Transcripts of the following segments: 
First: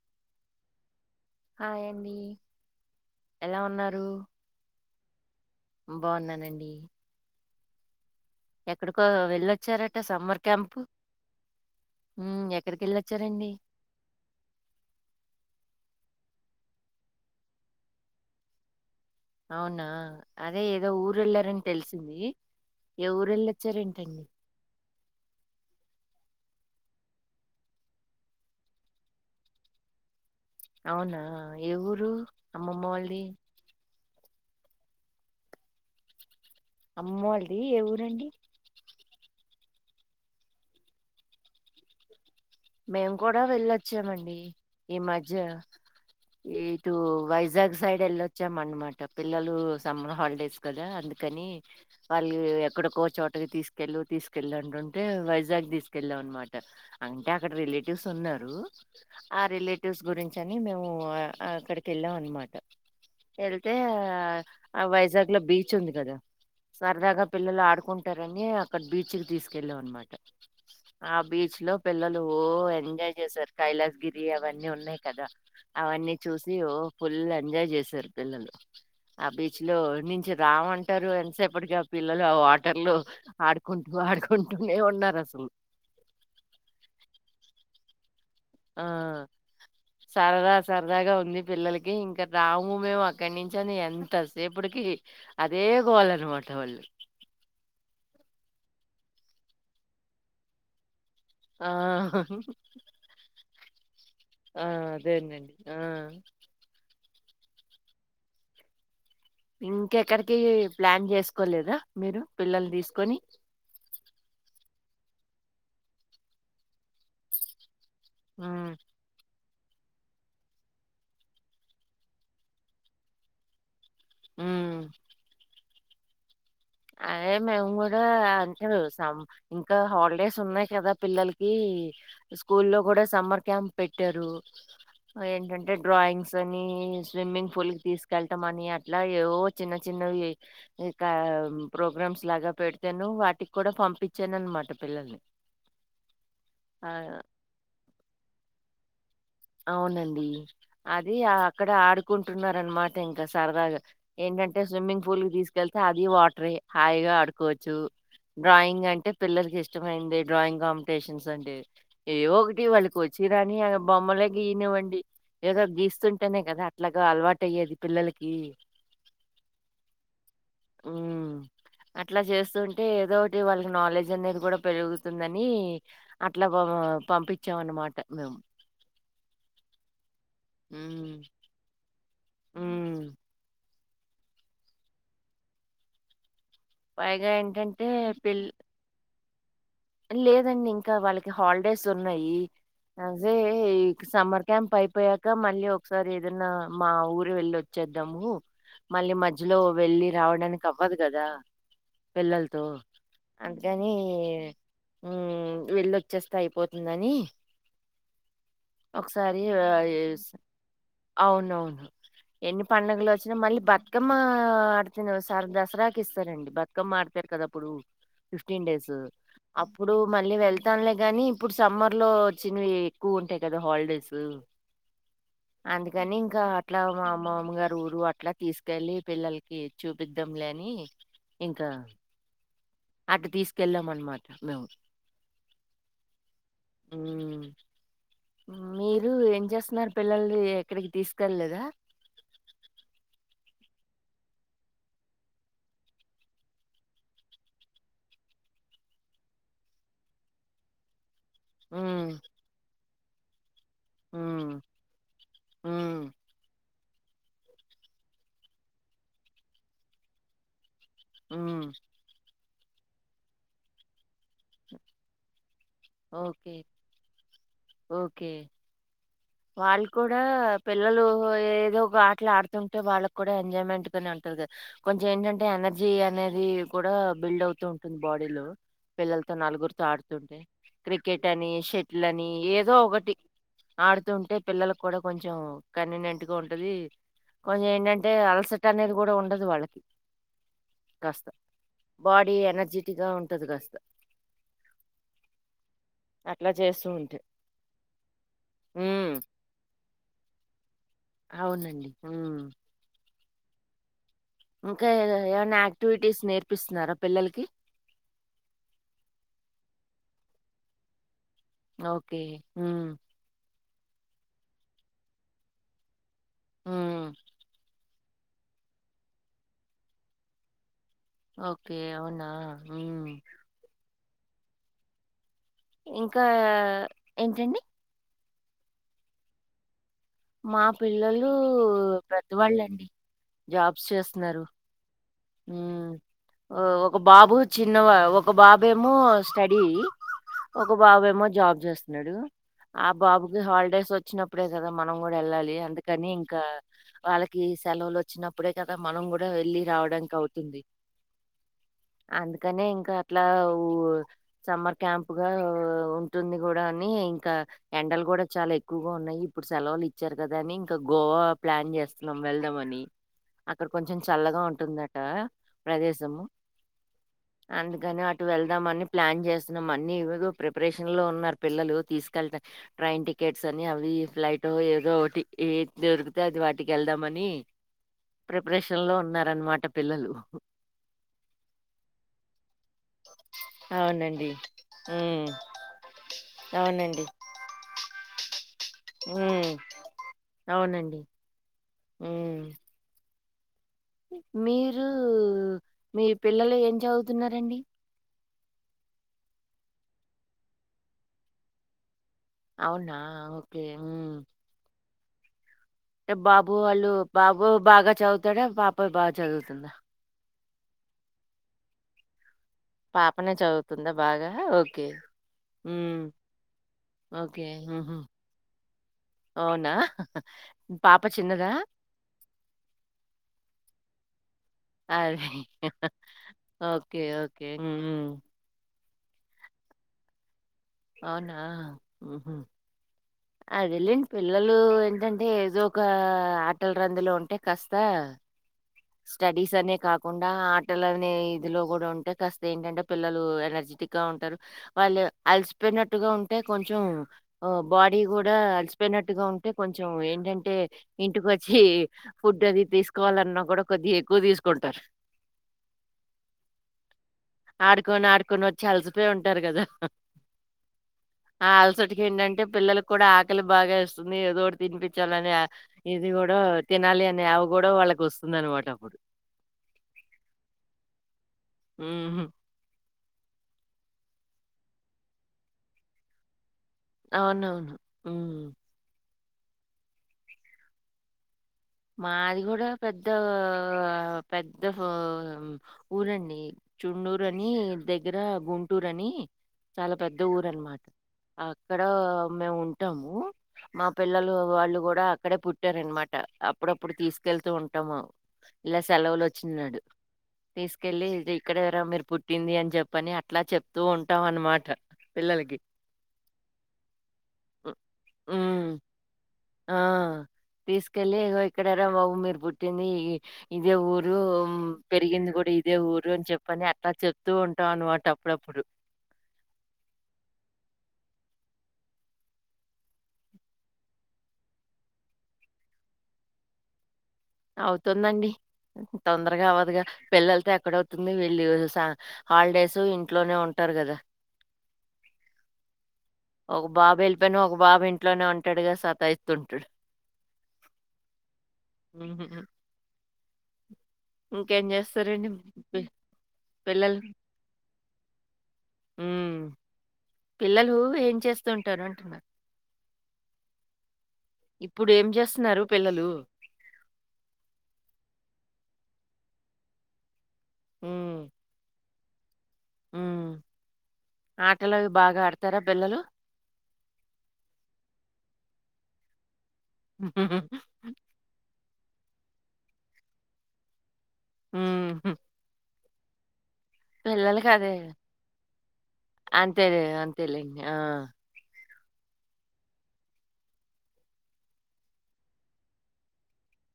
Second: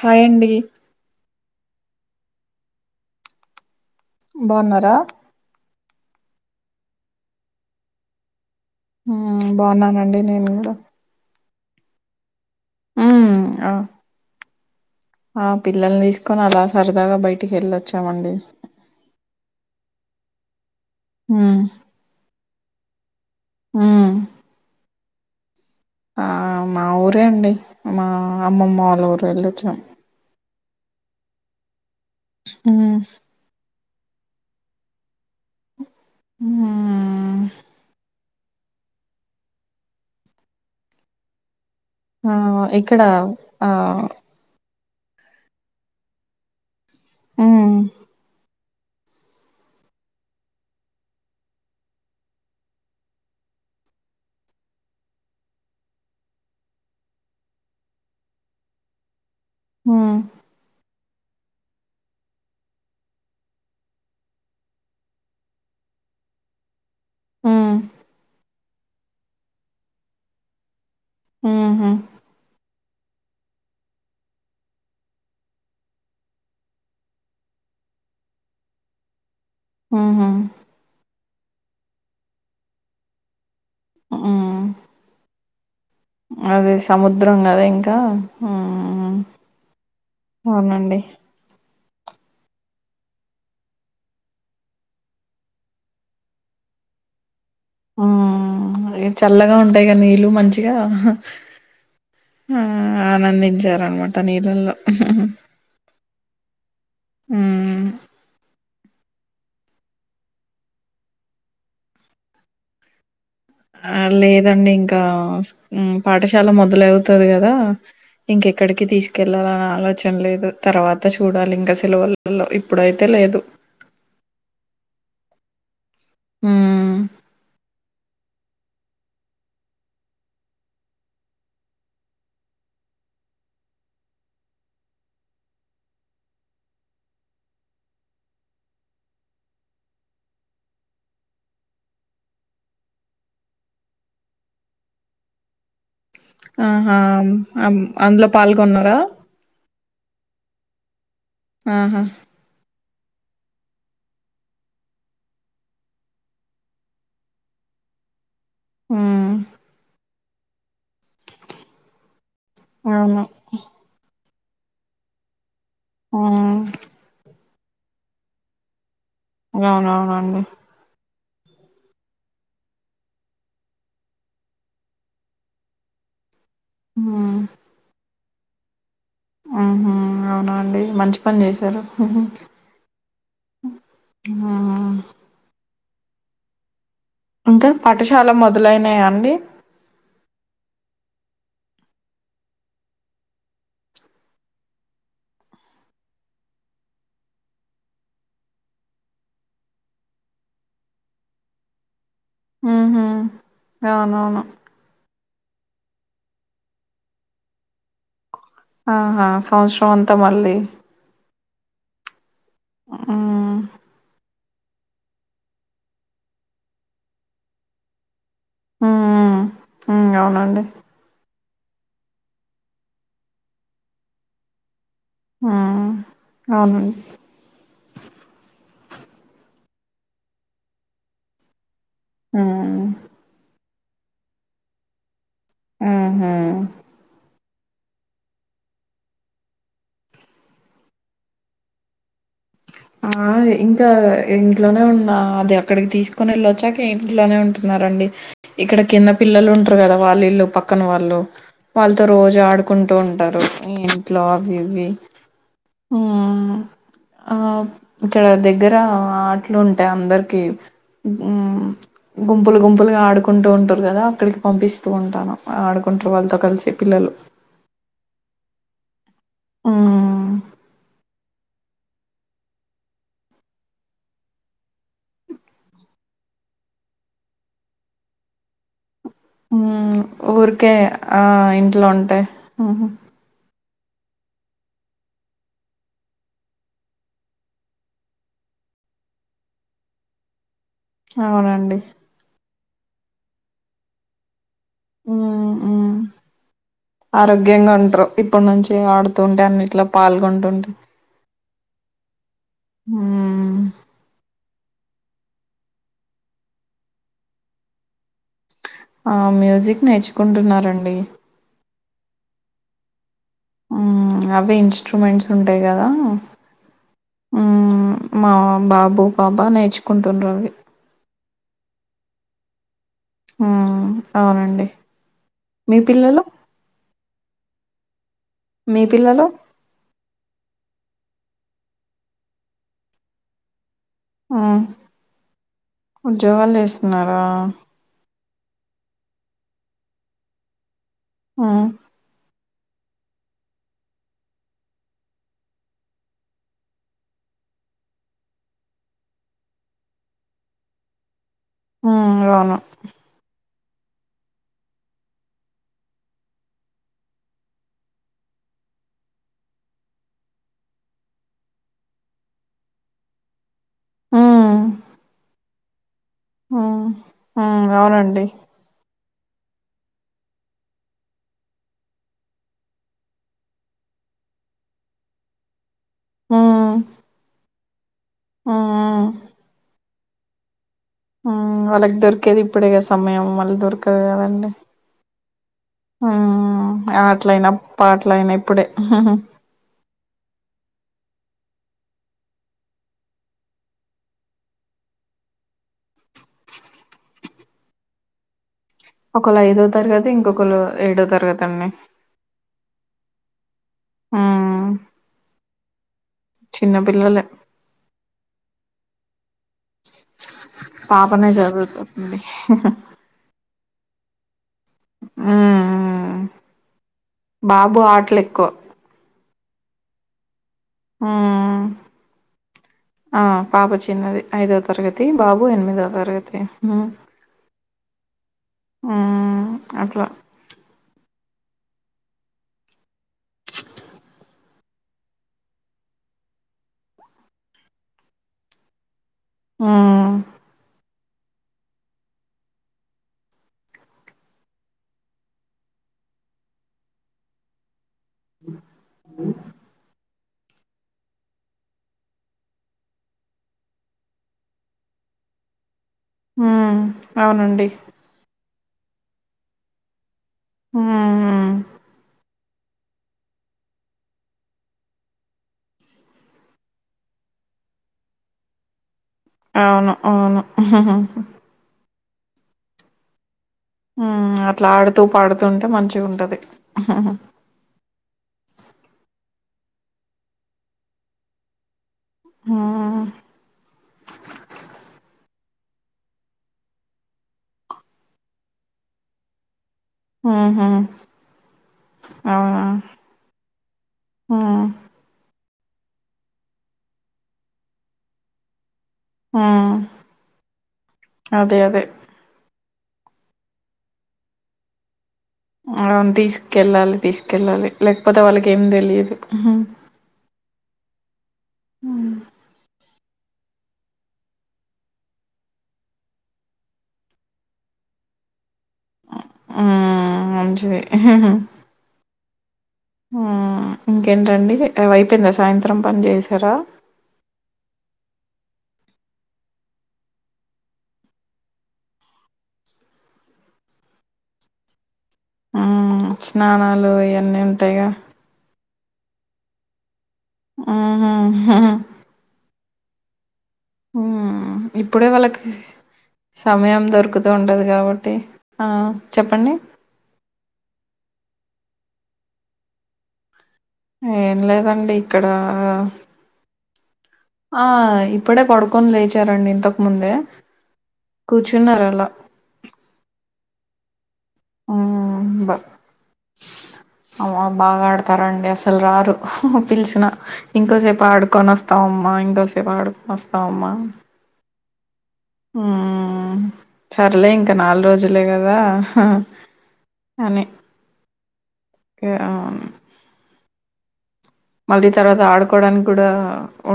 Hi అండి hi అండి ఎలా ఉన్నారు బాగున్నారా బాగున్నానండి ఎక్కడికో మ్మ్, వెళ్ళొచ్చారట బాగున్నానండి సమ్మర్ నేను కూడా క్యాంప్ ఉమ్ ఎక్కడికెళ్ళోచ్చారండి ఆ ఆ పిల్లల్ని తీసుకొని అలా సరదాగా బయటికి వెళ్ళొచ్చామండి అవునా అదే ఏ ఏదో ఊరు ఉమ్ వెళ్లారని తెలిసింది ఏ ఉమ్ ఊరుఎళ్ళొచ్చారెంటండి ఆ మా ఊరే అండి మా అమ్మమ్మ వాళ్ళ ఊరు వెళ్ళొచ్చాం అవునా ఏ ఊరు అమ్మమ్మ ఉమ్ వాళ్ళది వున్న అమ్మోళ్ ది ఏ ఊరండి ఆ ఇక్కడ మేము కూడా ఆ వెళ్ళొచ్చామండి ఈ మజ్య ఇటూ ఉమ్ వైజాగ్ సైడ్ ఎల్లొచ్చమ మాట పిల్లలు సమ్మర్ హాలిడేస్ కదా అందుకని వాళ్ళు ఎక్కడకో చోటకి తీసుకు కెళ్ళు తీసుకెళ్ళు అంటుంటే వైజాగ్ తీసుకెళ్ళాం అనమాట అంట్ అంటే అక్కడ రిలేటివ్స్ ఉన్నారు ఆ రిలేటివ్స్ ఉమ్ గురించి అని మేము పోయా ఆ అక్కడికెళ్ళాం అనమాట ఎళ్తే ఆ ఆ వైజాగ్ లో బీచ్ ఉంది కదా సరదాగా పిల్లలు ఉమ్ ఆడుకుంటారని అక్కడ బీచ్ కి తీసుకెళ్ళాం అనమాట ఆ బీచ్ లో ఉహు పిల్లలు ఓ ఎన్ ఎంజాయ్ చేసారు కైలాస్ గిరి అవన్నీ ఉన్నాయి కదా అవన్నీ చూసి ఓ ఫుల్ ఎంజాయ్ చేశారు ఇద్దరు పిల్లలు ఆ బీచ్ చ్ లో ఉహు నుంచి రామంటారు ఎంతసేపటికి ఆ పిల్లలు ఆ వాటర్ లో ఆడుకుంటూ ఆడుకు ఉమ్ కుంటూనే ఉన్నారు అసలు అది సముద్రం కదా ఇంకా ఆ ఉమ్ సరదా అవునండి సరదాగా ఉంది పిల్లలకి ఇంక రాము మేము అక్కడి నుంచి అని ఎంతసేపటికి అదే గోళ అనమాట వాళ్ళు ఉం ఉమ్ అయ్యో చల్లగా ఉంటాయి గా నీళ్ళు మంచిగా ఆ ఆ ఆనందించారనమాట ఆ నీళ్ళల్లో అదేనండి ఆ ఉమ్మ్ ఇంకెక్కడికి ప్లాన్ చేసుకోలేదా మీరు పిల్లని తీసుకొని ఆ లేదండి ఇంకా ఉం పాఠశాల మొదలవుతది కదా హ్మ్ ఇంకెక్కడికి తీసుకెళ్ళాల ఆలోచన లేదు తర్వాత చూడాలింక సెలవులలో ఇప్పుడైతే లేదు ఉమ్మ్ ఉమ్మ్ అయ్యో మేము కూడా అంతే చూశాం ఇంకా హాలిడేస్ ఉన్నాయి కదా పిల్లలకి స్కూల్లో కూడా సమ్మర్ క్యాంప్ పెట్టారు ఆ ఏంటంటే డ్రాయింగ్స్ అని స్విమ్మింగ్ పూల్ కి తీసుకెల్లటం అని అట్లా ఏవేవో చిన్న చిన్న నవ్యయ్ ఇంకా ప్రోగ్రామ్స్ లాగా పెడితేాను వాటికి కూడా పంపించాను అనమాట పిల్లల్ని ఆహా ఆ! అం అందులో పాల్గొన్నారా అవునండి అది అక్కడ ఆహా ఆడుకుంటున్నరణమట తే ఇంకా సరగా ఏంటంటే స్విమ్మింగ్ పూల్ కి తీసుకెళ్తే అది వాటర్ హాయిగా ఆడుకోవచ్చు డ్రాయింగ్ అంటే హ్మ్ పిల్లలకి ఇష్టమైంది డ్రాయింగ్ కాంపిటీషన్స్ అంటేవి ఏవో వాళ్ళకి అవును వచ్చిరాని బొమ్మలే గీనివ్వండి ఏదో గీస్తుంటేనే హ్మ్ కదా అట్లాగ అలవాటు టై య్యది పిల్లలకి అవునవునండి హ్మ్. అట్లా చేస్తుంటే ఏదోటి వాళ్ళకి నాలెడ్జ్ అనేది కూడా పెరుగుతుందని అట్ అట్లా పంపించాం అన్నమాట మేము ఉహు అవునా అండి మంచి హ్మ్. పని చేశారు హ్మ్. ఆ పైగా ఇంకా ఏంటంటే పాఠశాల పెళ్ మొదలైనాయా అండి లేదండి ఇంకా వాళ్ళకి హాలిడేస్ ఉన్నయి అదే ఈ సమ్మర్ క్యాంప్ అయిపోయాక మళ్ళీ ఒకసారి ఏదైనా మా ఊరు వెళ్ళి వచ్చ చేద్దాము మళ్ళీ మధ్యలో వెళ్ళ రావడానికి అవ్వదు కదా పిల్లలతో ఉహు అందుకని అవునవును ఉమ్ వెళ్ళొచ్చేస్తే అయిపోతుందని ఆహా సంవత్సరం అంతా ఒకసారి మళ్ళీ అవునవును. ఎన్ని పండుగలు ఓచ్చినా హ్మ్ మళ్ళీ బతుకమ్మ ఆడుతున్నాసర్ దసరాకి ఇస్తారంండి బతుకమ్మ ఆడతారు కదా అప్పుడు ఫిఫ్టీన్ డేస్ హ్మ్ అప్పుడు హ్మ్ మళ్ళీ అవునండి వెళ్తామ్లే గాని ఇప్పుడు సమ్మర్ లో వచ్చినవి ఎక్కువ ఉంటాయి కదా హాలిడేసు హ్మ్ అందు కని ఇంకా అట్లా అవునండి మా అమ్మ అమ్మ గారు ఊరు అట్లా తీస్ వెళ్ళి పిల్లలకి చూపిద్దాం లేని ఇంకా ఆ అటు తీసుకెళ్ళాము అన్నమాట మేము ఉహు మీరు ఏం చేస్తున్నారు పిల్లల్న్ని ఎక్కడికి తీసుకెళ్లేదా ఆ ఇంకా ఇంట్లోనే ఉన్నా అది అక్కడికి తీసుకొని వెళ్ళొచ్చాక ఇంట్లోనే ఉంటున్నారు అండి ఇక్కడ కింద పిల్లలు వుంట్రూ కదా వాళ్ళు ఇల్ళు పక్కన వాళ్ళు వాళ్ళతో హ్మ్. రోజు ఆడుకుంటూ ఉంటారు ఇంట్లో హ్మ్. అవి ఇవి ఆ హ్మ్. ఆ ఇక్కడ దగ్గర ఆటలు ఉంటాయి అందరికి ఉమ్ ఉప్పులు గుంపులుగా ఆడుకుంటూ ఉంటారు కదా అక్కడికి పంపిస్తూ ఉంటను ఆడుకుంటరు వాళ్ళతో ఓకే. కలిసి పిల్లలు ఓకే. వాళ్ళు కూడా హ్మ్ పిల్లలు ఏదో ఒక ఆటలు ఆడుతుంటే వాళ్ళ కూడా ఎంజాయ్మెంట్ గానే ఉంటది కదా కొంచెం ఏంటంటే ఎనర్జీ అ అనేది కూడా బిల్డ్ అవుతూ ఉంటుంది బాడీలో పిల్లలతో నలుగురితో హ్మ్ ఆడుతుంటే ఊరికే ఆ క్రికెట్ అని ఇంట్లో షటిల్ ఉంటే అని ఏదో హ్మ్ ఒకటి ఆడుతూ ఉంటే పిల్లలకు కూడా కొంచెం కన్వీమెంట్ గా ఉంటది కొంచెం ఏంటంటే అలసట అనేది కూడా ఉండదు వాళ్ళకి కాస్త అవునండి బాడీ ఎనర్జెటిక్ గా ఉంటది కాస్త ఉమ్ అట్లా చేస్తూ ఉంటే. ఆరోగ్యంగా ఉంటారు ఇప్పటి నుంచి హ్మ్. ఆడుతూ ఉంటే అన్నిట్లో పాల్గొంటుంట్ అవునండి ఆ ఉమ్ ఇంకా ఏమన్నా ఆక్టివిటీస్ నేర్పిస్తున్నారా పిల్లలకి ఆ మ్యూజిక్ నేర్చుకుంటున్నారండి ఓకే ఉమ్ అవే ఇన్స్ట్రుమెంట్స్ ఉంటాయి కదా హ్మ్. ఉమ్ మా బాబు పాపా నేర్చుకుంటున్నారవి ఓకే అవునా! హ్మ్. హ్మ్ అవునండి. మీ పిల్లలు? ఇంకా ఏంటండీ? మీ పిల్లలు మా పిల్లలు పెద్దవెళ్ళండి. జాబ్ చేస్తున్నారు. హ్మ్. హ్మ్ ఉద్యోగాలు ఓ ఒక చేస్తున్నారా? బాబు చిన్నవా ఓక్ ఒక బాబేమో స్టడీ. ఒక బాబేమో జాబ్ హ్మ్. చేస్తున్నాడు. ఆ బాబుకి హాలిడేస్ వచ్చినప్పుడే కదా! మనం కూడా వెళ్ళాలి. అందుకని ఇంకా వాళ్ళకి సెలవులు వచ్చినప్పుడే కదా మనం కూడా వెళ్లి రావడానికి అవుతుంది. హ్మ్. అవును. అందుకనే ఇంకా అట్లా ఊ [inaudible] సమ్మర్ క్యాంప్ గా ఉంటుంది కూడా అని ఇంకా ఎండలు కూడా చాలా ఎక్కువగా ఉన్నాయి. ఇప్పుడు సెలవులు ఇచ్చారు కదా అని ఇంకా గోవా ప్లాన్ చేస్తున్నాం. వెళ్దాం అని అక్కడ కొంచెం చల్లగా హ్మ్. ఉంటుందట ప్రదేశ దం హ్మ్. హ్మ్. అందుకని అటు అవునండి. వెళ్దామని ప్లాన్ చేస అన్ని ఏవేవో ప్రిపరేషన్ లో ఉన్నారు. పిల్లలు తీసుకెళ్తే ట్రైన్ టికెట్స్ అని అవి ఇవ్ ఫ్లైట్ ఏదో ఒకటి ఏద్ దొరికితే అది వాటికి హ్మ్. వెళ్దామని హ్మ్. ప్రిపరేషన్ లో హ్మ్. ఉన్నారన్నమాట పిల్లలు వాళ్ళకి దొరికేది ఇప్పుడే కదా సమయం మళ్ళీ దొరకదు అవునండి కదండి. ఉమ్ హు అవునండి ఆటలైన, పాటలైన ఇప్పుడే ఉమ్ అవునండి. హ్మ్ మీరు మీ పిల్లలు ఏం చదువుతున్నరండి? ఒకలు ఐదో తరగతి, ఇంకొకరు ఏడో తరగతి అండి. అవునా! ఓకే. హ్మ్ అంటే బాబు చిన్న వాళ్ళు పిల్లలే. బాబు బాగా చదువుతాడా? పాప బాగా చదువుతుందా? పాపనే చదువుతుంది. పాపనే చదువుతుందా! బాగా ఒ ఇయ్ ఉమ్ మ్మ్ ఓకే బాబు ఊహం. ఆటలు ఎక్కువ అవునా! పాప చిన్నదా? మ్మ్ ఆ పాప చిన్నది ఐదో తరగతి, అదే. బాబు ఎనిమిదో తరగతి. ఉహుం హ్మ్ అట్లా అవునా! ఉహుం. అదేలేండి. పిల్లలు ఏంటంటే ఏదో ఒక ఆటల రందులో ఉంటే కాస్తా. అ స్టడీస్ అనే మ్మ్ కాకుండా ఆటల అవి నే ఇదిలో కూడా ఉంటే కాస్త ఏంటంటే పిల్లలు ఎనర్జెటిక్ గా ఉంటారు. వాళ్ళు అలసిపోయినట్టు గా ఉంటే కొంచెం బాడీ కూడా అలిసిపోయినట్టుగా ఉంటే కొంచెం ఏంటంటే ఇంటికోచ్చి ఫుడ్ అది తీసుకోవాలన్నా కూడా కొద్దిగా ఎక్కువ తీసుకుంటారు. హ్మ్ అవునండి. అలిసిపోయి ఉంటారు. కదా ఆ మ్మ్ అలసటికి ఏంటంటే పిల్లలకు కూడా ఆకలి బాగా వేస్తుంది ఏదోటి తినిపించాలని ఆ ఇది కూడా తినాలి అని ఆగ్ కూడా వాళ్ళకి వస్తుంది అనమాట అప్పుడు అవును అవును ఆహా హా ఉహు ఉ అట్లా ఆడుతూ పాడుతూంటే మంచిగుంటది అవునవును ఉ మాది కూడా మ్మ్ పెద్ద పెద్ద ఊరండి చుండూరని దగ్గర గుంటూరు అని చాలా పెద్ద ఊర ఊహూ అన్నమాట అక్కడ మేము అవునా ఉంటాము మా పిల్లలు మ్మ్ వాళ్ళు కూడా అక్కడే పుట్ చట్టారనమాట అప్పుడప్పుడు తీసుకెళ్తూ ఉంటాము. ఇలా సెలవులు మ్మ్ వచ్చినన్నాడు తీసుకెళ్ళి అదే ఇక్కడేరా అదే మీరు పుట్టింది అని చెప్ పని అట్లా చెప్తూ ఉంటాం అన్నమాట పిల్లలకి అ తీసుకెళ్ళాలి తీసుకెళ్ళాలి లేకపోతే వాళ్ళకి ఉమ్. ఏం తెలిదు. ఆ తీసుకెళ్ళి ఇక్కడార మ్మ్ బాబు మీరు పుట్టింది ఇదే ఊరు పెరిగింది కూడా ఇదే ఊరు చెప్పని అట్లా చెప్తూ ఉంటాం అనమాట. అప్పుడప్పుడు ఆ మంచిది హాహా ఉ ఇంకేంటండి అవైపోయిందా సాయంత్రం పని చేసారా. అవుతుందండి తొందరగా అవ్వదుగా పిల్లలతో ఎక్కడవుతుంది వీళ్ళు సా హాలిడేసు ఇంట్లోనే ఉంటా టారు కదా [inaudible] హ్మ్. ఒక స్నానాలు బాబు వెళ్ళిపోయిన ఇయన్నీ ఒక బాబు ఉంటాయిగా. ఇంట్లోనే ఉంటాడుగా. సాతా ఇస్తుంటాడు ఉహు హా ఉ హు హూ హ్మ్. ఇంకేం ఇప్పుడే చేస్తారండి వాళ్ళకి మి సమయం దొరుకుతూ ఉండదు కాబట్టి ఆ హ్మ్. చెప్పండి. పిల్లలు ఏం చేస్తూ ఉంటారు అంటున్నా ఏం ఇప్పుడు లేదండి ఏం ఇక్కడ జేస్తున్నారు పిల్లలు? ఆ ఇప్పుడే పడుకొని లేచారండి ఇంతకు ముందే కూర్చున్నారు అలా. ఉ ఉ బ అ బాగా ఆడతారండి అస్ అసలు రారు పిలిచిన ఇంకోసేపు ఆడుకొని వస్తామ్ మ మా ఇంకొసేపు ఆడుకొని వస్తామమ్మా ఉ హు మ్మ్ సర్లే పిల్లలకి ఇంకా అదే. నాలుగు రోజులే కదా హా అంతే అంతేలె ఆ ఈ యమ్ మళ్ళీ తర్వాత ఆడుకోవడానికి కూడా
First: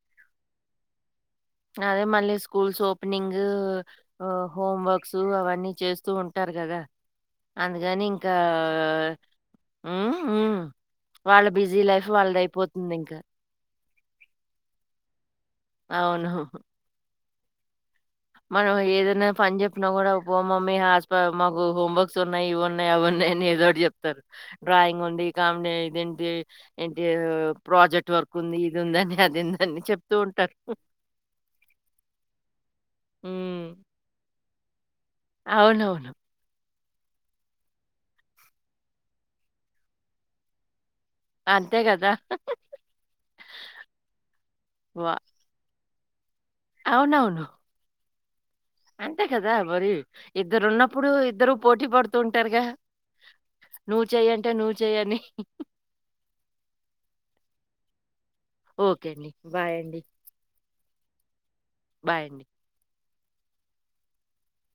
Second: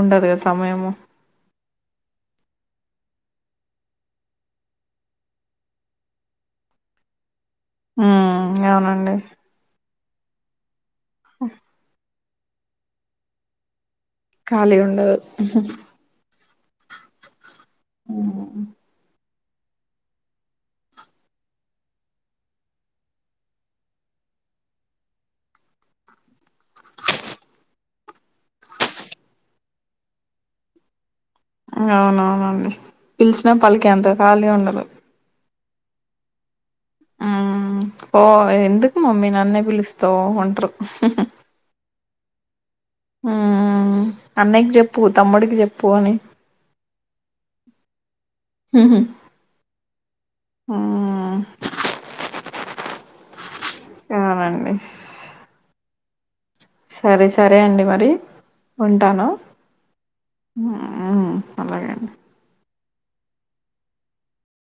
ఉండదు కదా సమయము. అదే మళ్ళీ స్కూల్స్ ఓపెనింగు హోమ్ వర్క్సు అవన్నీ చేస్తూ ఉంటారు. కదా అందుకని ఇంకా మ్మ్ అవునండి ఉ ఉ వాళ్ళ బిజీ లైఫు వాళ్ళది అయిపోతుంది ఇంకా కాలి ఉండదు అవును మనం ఏదున్న పని చెప్పినా కూడా ఓ మమ్మి హాస్ పర్ మాకు హోంవర్క్స్ ఉన్నాయి ఇవిన్నాయి అవున్నాయి. అయన్ని ఏదోటి చెప్తరు డ్రాయింగ్ ఉండి, కామ్డి ఇదేంటి ఏంటి ప్రాజెక్ట్ వర్క్ ఉంది ఇది ఉందని అదిందని చెప్తూ ఉంటారు. అవునవునండి పిలిచినా హ్మ్. పలికెంత ఖాళీ ఉండదు. అవునవును మ్మ్ పో మమ్మి ఎందుకు మమ్మీ నన్నే పిలుస్తావ్ అంట్ర్రు అంతే కదా హ్మ్ హు హు అన్నయకి చెప్పు తమ్ముడికి చెప్పు అని అవున నవును మ్మ్ అంతే కదా మరి ఇద్దరు ఉన్నప్పుడు ఇద్దరు పోటీ పడుతుంటారుగ నువ్ చెయ్యంటే అవునండి నువ్వు చెయని సరే సరే అండి మరి ఓకే ఉంటాను అండి బాయ్ యండి [unintelligible] అలాగే అండి